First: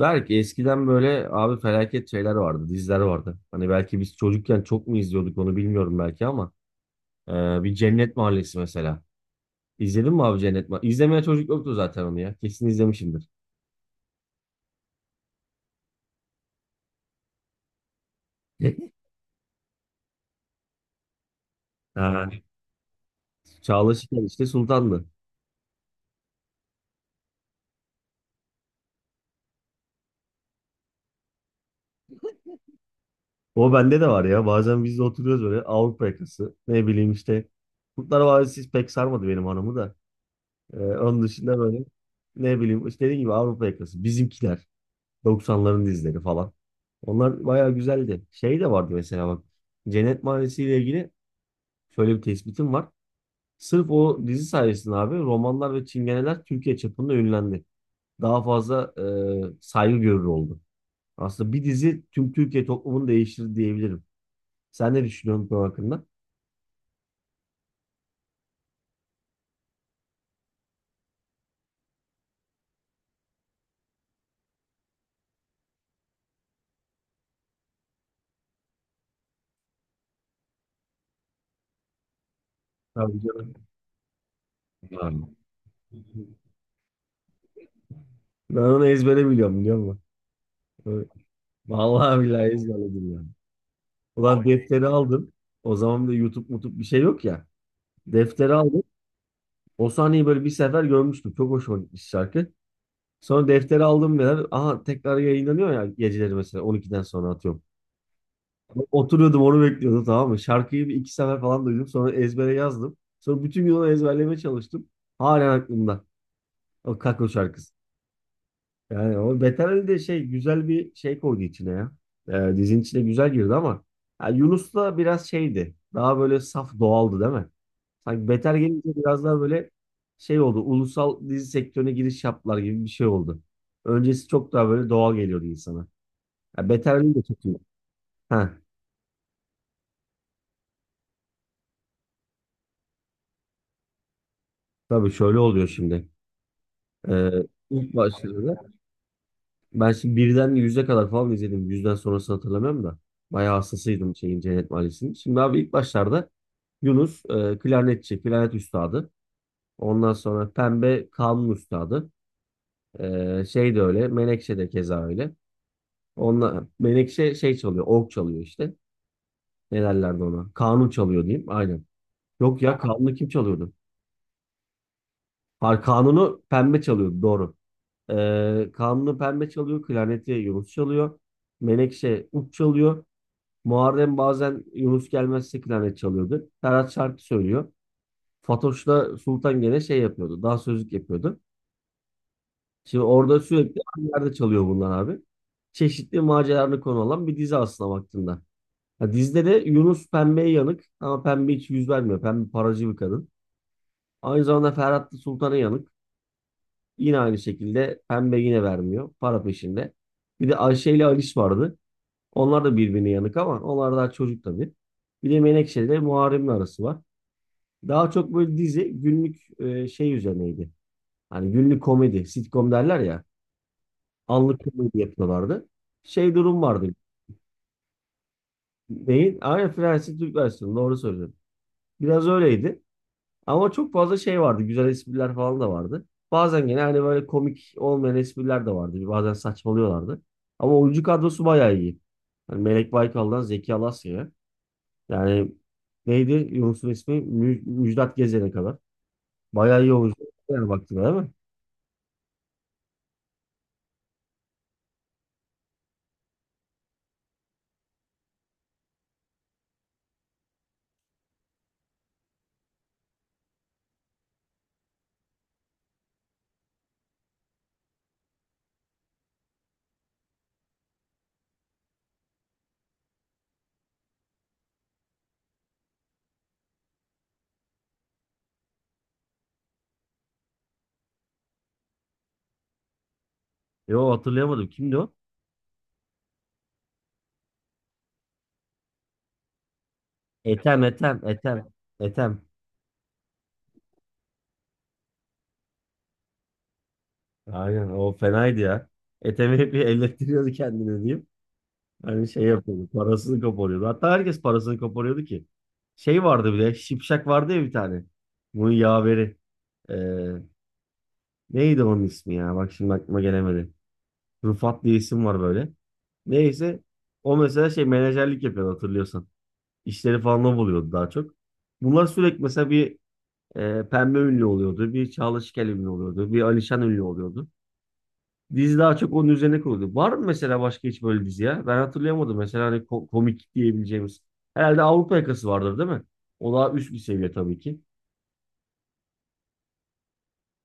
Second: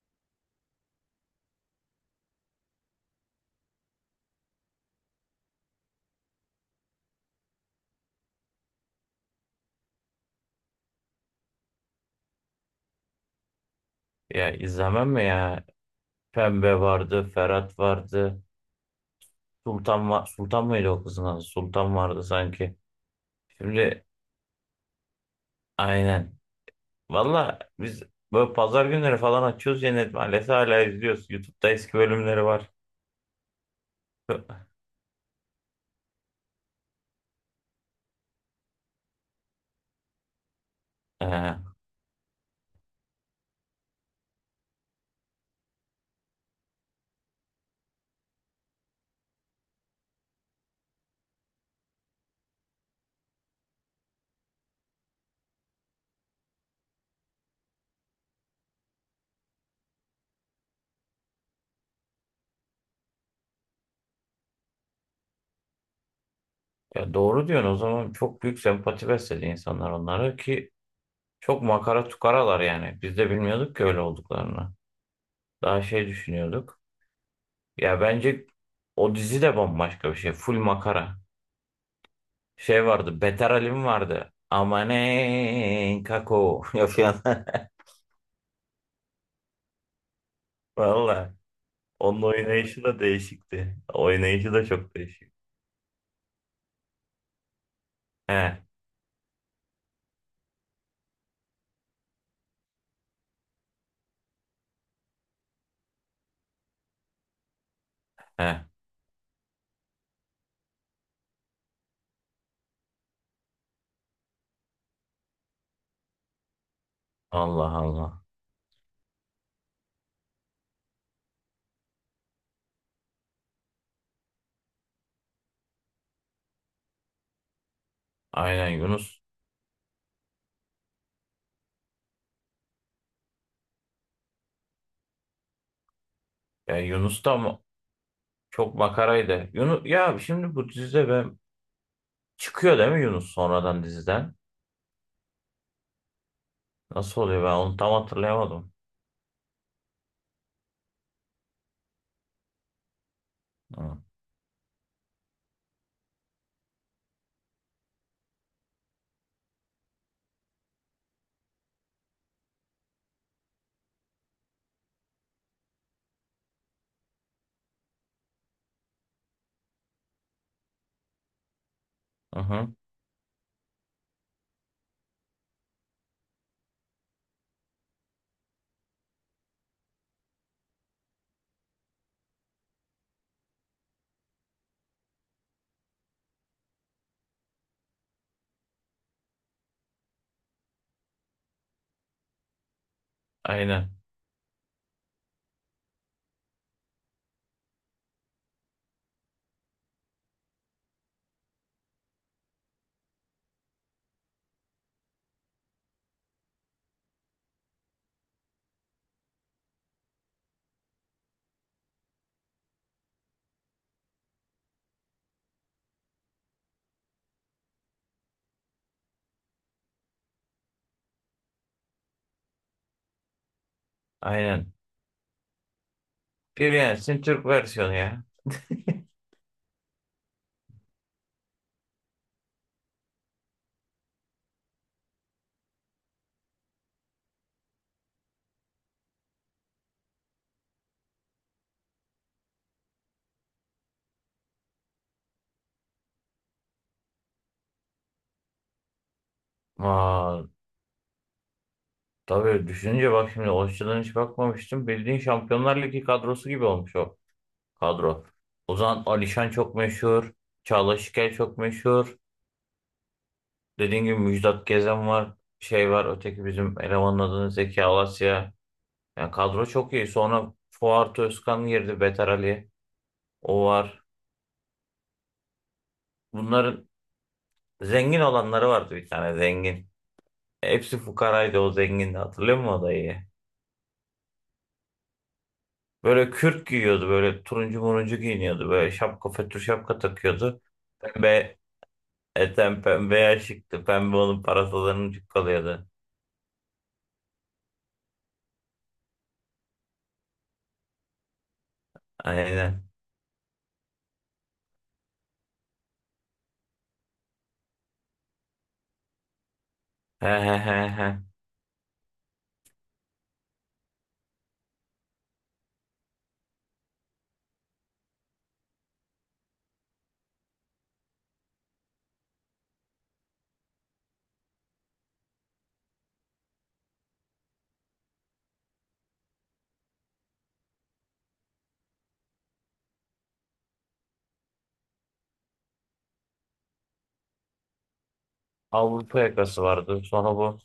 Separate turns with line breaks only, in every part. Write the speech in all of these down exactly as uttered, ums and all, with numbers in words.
Belki eskiden böyle abi felaket şeyler vardı, diziler vardı. Hani belki biz çocukken çok mu izliyorduk onu bilmiyorum belki ama e, bir Cennet Mahallesi mesela. İzledin mi abi Cennet Mahallesi? İzlemeye çocuk yoktu zaten onu ya. Kesin izlemişimdir.
Ya izlemem mi ya? Pembe vardı, Ferhat vardı. Sultan var. Sultan mıydı o kızın adı? Sultan vardı
Ha.
sanki.
Çağla
Şimdi
Şikel işte Sultan'dı.
aynen. Valla biz böyle pazar günleri falan açıyoruz, yine maalesef hala izliyoruz. YouTube'da eski bölümleri var.
O bende de var ya. Bazen biz de oturuyoruz böyle Avrupa yakası. Ne bileyim işte. Kurtlar Vadisi pek sarmadı benim hanımı da. E, onun
Ee,
dışında böyle ne bileyim işte dediğim gibi Avrupa yakası. Bizimkiler. doksanların dizileri falan. Onlar bayağı güzeldi. Şey de vardı mesela bak. Cennet Mahallesi ile ilgili şöyle bir tespitim var. Sırf o dizi sayesinde abi romanlar ve çingeneler Türkiye çapında ünlendi. Daha fazla e, saygı görür oldu. Aslında bir dizi tüm Türkiye toplumunu değiştirdi diyebilirim. Sen ne düşünüyorsun bu hakkında?
Ya doğru diyorsun, o zaman çok büyük sempati besledi insanlar onlara ki çok makara tukaralar yani. Biz de bilmiyorduk ki öyle olduklarını. Daha şey düşünüyorduk. Ya bence o dizi de bambaşka bir şey. Full makara. Şey
Tabii
vardı. Beter
canım.
Alim vardı.
Yani.
Amanen kako. Yapıyor.
Ben onu ezbere biliyorum biliyor musun? Evet.
Valla. Onun
Vallahi billahi
oynayışı da
ezberledim yani.
değişikti.
Ulan
Oynayışı da
defteri
çok
aldım.
değişik.
O zaman da YouTube mutup bir şey yok ya.
He.
Defteri aldım. O sahneyi böyle bir sefer görmüştüm. Çok hoşuma gitmiş şarkı. Sonra defteri aldım ya. Aha tekrar yayınlanıyor ya geceleri mesela on ikiden sonra atıyorum.
He.
Oturuyordum onu bekliyordum tamam mı? Şarkıyı bir iki sefer falan duydum. Sonra ezbere yazdım. Sonra bütün gün onu ezberlemeye çalıştım. Halen aklımda. O Kako şarkısı.
Allah Allah.
Yani o Beter de şey güzel bir şey koydu içine ya. Ee, dizinin içine güzel girdi ama ya Yunus da biraz şeydi. Daha böyle saf doğaldı değil mi? Sanki Beter
Aynen
gelince
Yunus.
biraz daha böyle şey oldu. Ulusal dizi sektörüne giriş yaptılar gibi bir şey oldu. Öncesi çok daha böyle doğal geliyordu insana. Ya
Ya
Beter de
Yunus da
çok iyi.
mı?
Ha,
Çok makaraydı. Yunus ya şimdi bu dizide ben çıkıyor değil mi Yunus sonradan diziden?
tabii şöyle oluyor şimdi.
Nasıl
Ee,
oluyor, ben onu tam
ilk başta
hatırlayamadım.
ben şimdi birden yüze kadar falan izledim. Yüzden sonrasını hatırlamıyorum da. Bayağı
Hı
hastasıydım şeyin Cennet Mahallesi'nin. Şimdi abi ilk başlarda Yunus e, klarnetçi, klarnet üstadı. Ondan sonra Pembe kanun üstadı. E, şey de öyle, Menekşe de keza öyle. Onunla, Menekşe şey çalıyor, org çalıyor işte. Ne derlerdi ona? Kanun çalıyor diyeyim, aynen. Yok
hı.
ya kanunu kim çalıyordu? Hayır, kanunu Pembe çalıyordu, doğru. E, kanunu Pembe çalıyor, klarneti Yunus çalıyor. Menekşe ut çalıyor. Muharrem bazen Yunus Gelmez'e klarnet çalıyordu. Ferhat şarkı söylüyor. Fatoş'la Sultan gene şey yapıyordu. Daha sözlük yapıyordu. Şimdi orada sürekli
Aynen.
aynı yerde çalıyor bunlar abi. Çeşitli maceralarını konu alan bir dizi aslına baktığında. Ha, dizide de Yunus pembeye yanık ama pembe hiç yüz vermiyor. Pembe paracı bir kadın. Aynı zamanda Ferhat da Sultan'a yanık. Yine aynı şekilde pembe yine vermiyor. Para peşinde. Bir de Ayşe ile Aliş vardı. Onlar da birbirine yanık ama onlar daha çocuk tabii. Bir de Menekşe ile Muharrem'in arası var. Daha çok böyle dizi günlük e, şey üzerineydi. Hani günlük komedi, sitcom derler ya. Anlık
Aynen.
komedi yapıyorlardı. Şey durum
Bir
vardı.
yani Türk versiyonu ya.
Neyin? Aynen Fransız Türk versiyonu doğru söylüyorum. Biraz öyleydi. Ama çok fazla şey vardı. Güzel espriler falan da vardı. Bazen gene hani böyle komik olmayan espriler de vardı. Bazen saçmalıyorlardı. Ama oyuncu kadrosu bayağı iyi. Hani Melek Baykal'dan Zeki Alasya'ya. Yani neydi Yunus'un ismi? Mü- Müjdat Gezen'e kadar. Bayağı iyi oyuncu.
Vay.
Yani baktığına değil mi?
Tabii düşününce bak şimdi o açıdan hiç bakmamıştım. Bildiğin Şampiyonlar Ligi kadrosu gibi olmuş o kadro. Ozan Alişan çok meşhur. Çağla Şikel çok meşhur. Dediğin gibi Müjdat Gezen var. Şey var, öteki bizim elemanın adını Zeki Alasya. Yani kadro çok iyi. Sonra Fuat Özkan girdi. Beter Ali. O var. Bunların zengin olanları vardı, bir tane zengin. Hepsi fukaraydı, o zengindi. Hatırlıyor musun o dayıyı?
Yo hatırlayamadım. Kimdi o?
Böyle kürk giyiyordu, böyle turuncu muruncu giyiniyordu, böyle şapka fötr şapka takıyordu.
Etem, Etem,
Pembe,
Etem, Etem.
eten pembe şıktı. Pembe onun parasalarının çıkkalıyordu.
Aynen o fenaydı ya. Etemi hep bir ellettiriyordu kendine diyeyim. Hani şey
Aynen.
yapıyordu. Parasını koparıyordu. Hatta herkes parasını koparıyordu ki. Şey vardı bir de. Şipşak vardı ya bir tane. Bunun yaveri. Ee,
He he he he.
Neydi onun ismi ya? Bak şimdi aklıma gelemedi. Rufat diye isim var böyle. Neyse. O mesela şey menajerlik yapıyordu hatırlıyorsan. İşleri falan o buluyordu daha çok. Bunlar sürekli mesela bir E, Pembe ünlü oluyordu. Bir Çağla Şikel ünlü oluyordu. Bir Alişan ünlü oluyordu. Dizi daha çok onun üzerine kuruldu. Var mı mesela başka hiç böyle dizi ya? Ben hatırlayamadım. Mesela hani ko- komik diyebileceğimiz. Herhalde Avrupa Yakası vardır değil mi? O daha üst bir seviye tabii ki.
Avrupa yakası vardı. Sonra bu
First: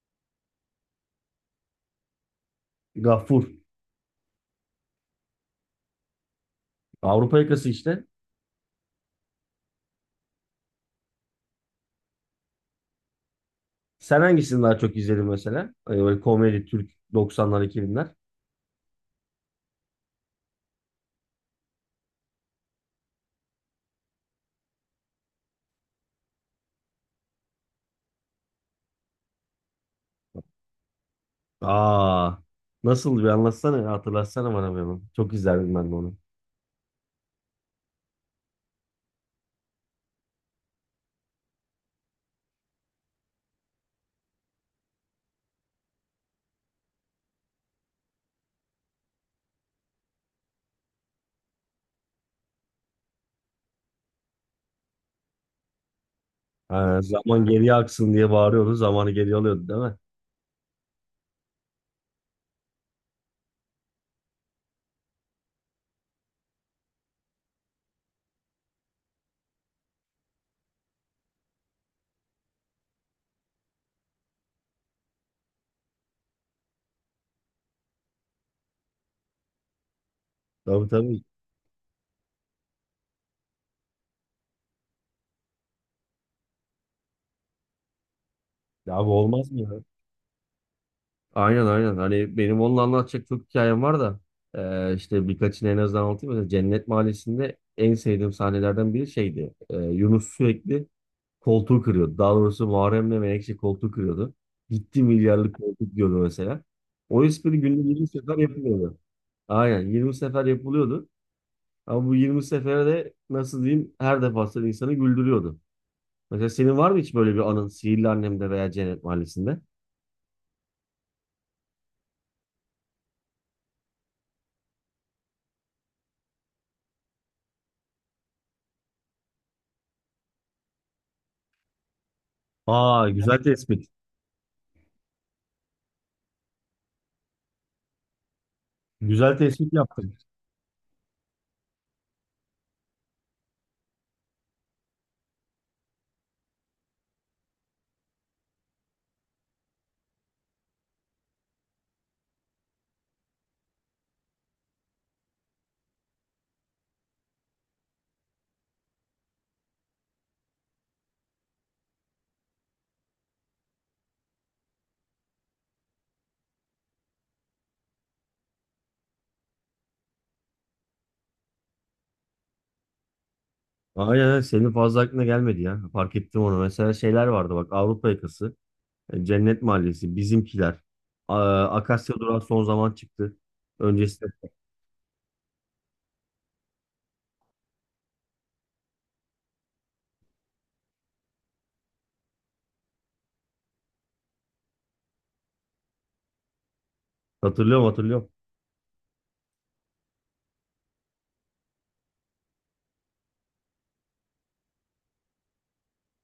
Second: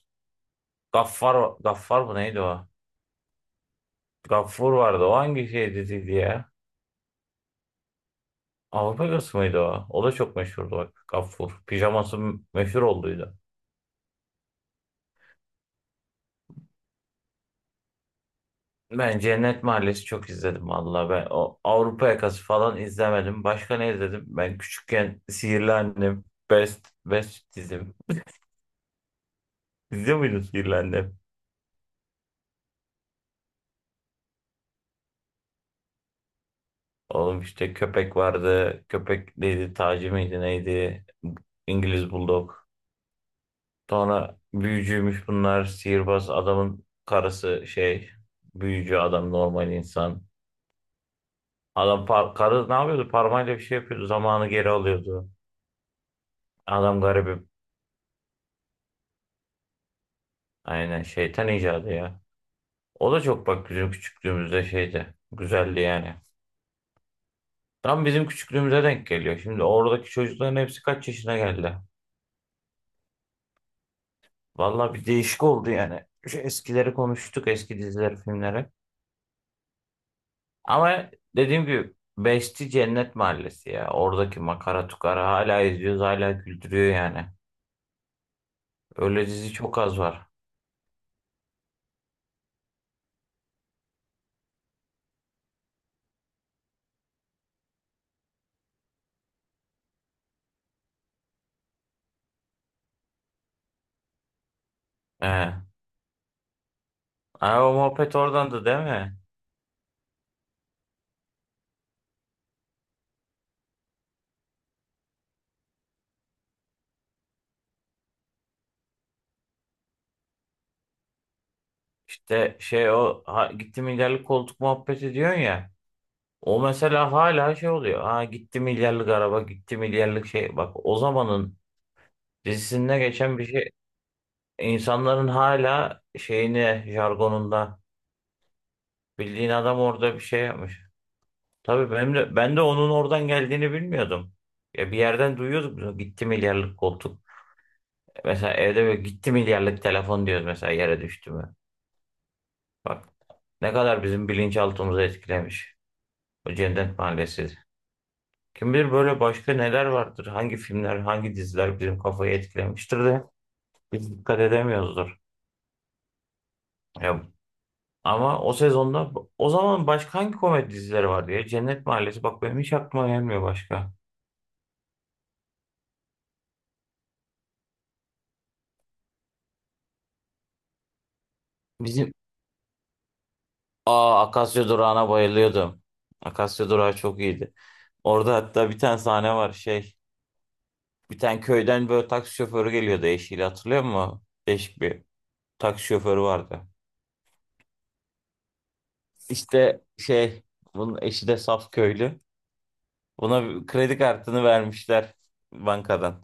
Gaffar, Gaffar mı neydi o?
Gafur.
Gaffur vardı. O hangi şey diziydi ya?
Avrupa Yakası işte.
Avrupa yakası mıydı o? O da çok meşhurdu bak. Gaffur. Pijaması meşhur olduydu.
Sen hangisini daha çok izledin mesela? Hani böyle komedi, Türk doksanlar, iki binler.
Ben Cennet Mahallesi çok izledim, vallahi ben o Avrupa Yakası falan izlemedim. Başka ne izledim? Ben küçükken Sihirli Annem, Best Best dizim. İzliyor muydun Sihirli Annem?
Aa, nasıl bir anlatsana ya, hatırlatsana bana bir hemen. Çok izlerdim ben de onu.
Oğlum işte köpek vardı. Köpek neydi? Taci miydi neydi? İngiliz Bulldog. Sonra büyücüymüş bunlar. Sihirbaz adamın karısı şey. Büyücü adam normal insan. Adam par karı ne yapıyordu? Parmağıyla bir şey yapıyordu. Zamanı geri alıyordu.
Ha,
Adam
zaman
garibim.
geriye aksın diye bağırıyordu. Zamanı geriye alıyordu değil mi?
Aynen şeytan icadı ya. O da çok bak bizim küçüklüğümüzde şeydi. Güzeldi yani. Tam bizim küçüklüğümüze denk geliyor. Şimdi oradaki çocukların hepsi kaç yaşına geldi? Valla bir değişik oldu yani. Şu eskileri konuştuk, eski dizileri, filmleri.
Tabii
Ama
tabii.
dediğim gibi Beşti Cennet Mahallesi ya. Oradaki makara tukara hala izliyoruz, hala güldürüyor yani.
Ya abi
Öyle
olmaz
dizi
mı ya?
çok az var.
Aynen aynen. Hani benim onunla anlatacak çok hikayem var da e, işte birkaçını en azından anlatayım. Mesela Cennet Mahallesi'nde en sevdiğim sahnelerden biri şeydi. E, Yunus sürekli koltuğu kırıyordu. Daha doğrusu Muharrem'le Menekşe koltuğu kırıyordu. Gitti
Ee,
milyarlık koltuk diyordu mesela. O espri
Aa, o
günde yirmi
muhabbet
sefer
oradandı değil
yapılıyordu.
mi?
Aynen yirmi sefer yapılıyordu. Ama bu yirmi sefere de nasıl diyeyim her defasında insanı güldürüyordu. Mesela senin var mı hiç böyle bir anın Sihirli Annem'de veya Cennet Mahallesi'nde?
İşte şey o ha, gitti milyarlık koltuk muhabbeti diyorsun ya. O mesela hala şey oluyor. Ha gitti milyarlık araba, gitti milyarlık şey. Bak, o zamanın dizisinde
Aa
geçen
güzel
bir şey.
tespit.
İnsanların hala şeyini jargonunda
Güzel
bildiğin
tespit
adam
yaptın.
orada bir şey yapmış. Tabii benim de, ben de onun oradan geldiğini bilmiyordum. Ya bir yerden duyuyorduk bunu. Gitti milyarlık koltuk. Mesela evde böyle gitti milyarlık telefon diyoruz mesela, yere düştü mü. Bak ne kadar bizim bilinçaltımızı etkilemiş. O Cennet Mahallesi. Kim bilir böyle başka neler vardır. Hangi filmler, hangi diziler bizim kafayı etkilemiştir de biz dikkat edemiyoruzdur. Ya, ama o sezonda o zaman başka hangi komedi dizileri vardı ya? Cennet Mahallesi bak, benim hiç aklıma gelmiyor başka.
Aynen aynen. Senin fazla aklına gelmedi ya. Fark ettim onu. Mesela şeyler vardı bak Avrupa Yakası, e, Cennet Mahallesi, Bizimkiler. A-
Bizim
Akasya Durağı son zaman çıktı.
Aa
Öncesinde
Akasya Durağı'na bayılıyordum. Akasya Durağı çok iyiydi. Orada hatta bir tane sahne var şey. Bir tane köyden böyle taksi şoförü geliyordu eşiyle, hatırlıyor musun? Değişik bir taksi şoförü vardı.
hatırlıyorum hatırlıyorum.
İşte şey bunun eşi de saf köylü. Buna bir kredi kartını vermişler bankadan.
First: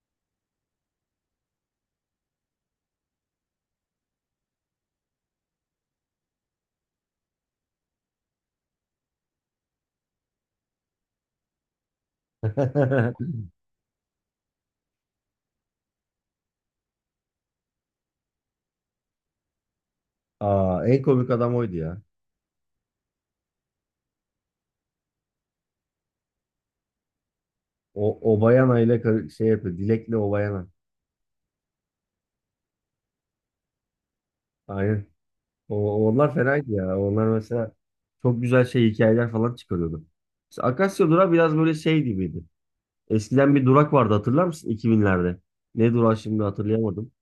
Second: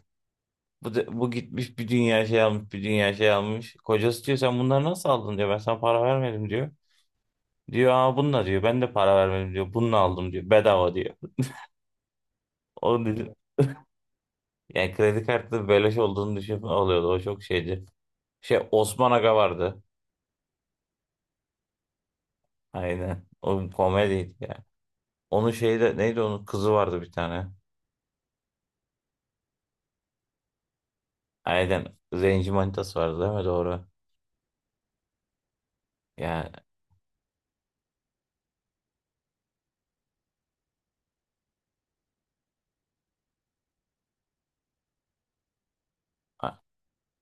Bu, da- bu gitmiş bir dünya şey almış, bir dünya şey almış. Kocası diyor sen bunları nasıl aldın diyor, ben sana para vermedim diyor. Diyor aa bununla diyor ben de para vermedim diyor, bununla aldım diyor, bedava diyor. O yani kredi kartı beleş olduğunu düşünüp alıyordu. O çok şeydi. Şey Osman Aga vardı.
Aa, en komik adam oydu ya.
Aynen. O komediydi ya. Onun şeyi de neydi, onun kızı vardı bir tane.
O Obayana ile kar- şey yapıyor. Dilek'le Obayana.
Aynen. Zenci manitası vardı değil mi? Doğru.
Aynen. O, onlar
Yani
fenaydı ya. Onlar mesela çok güzel şey hikayeler falan çıkarıyordu. Mesela Akasya Durağı biraz böyle şey gibiydi. Eskiden bir durak vardı hatırlar mısın iki binlerde? Ne durağı şimdi
a-
hatırlayamadım.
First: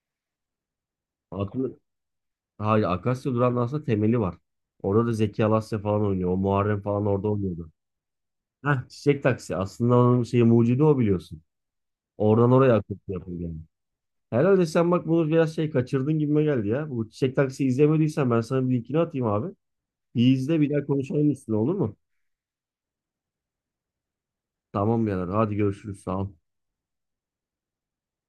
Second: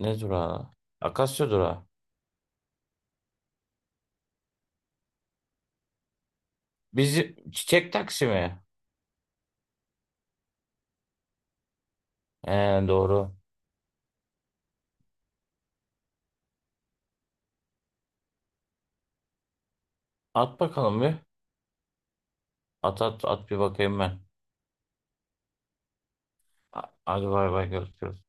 ne durağı? Akasya
Aklı,
durağı.
hayır Akasya durağının aslında temeli var. Orada da Zeki Alasya falan oynuyor. O Muharrem falan orada
Bizi
oynuyordu.
çiçek taksi mi?
Heh, Çiçek Taksi. Aslında onun şeyi mucidi o biliyorsun. Oradan oraya
Ee,
akıntı
doğru.
yapıldı yani. Herhalde sen bak bunu biraz şey kaçırdın gibime geldi ya. Bu Çiçek Taksi izlemediysen ben sana bir linkini atayım abi. Bir
At
izle bir daha
bakalım bir.
konuşalım üstüne olur mu?
At at at bir bakayım ben.
Tamam birader hadi görüşürüz sağ ol.
A- Hadi bay bay görüşürüz.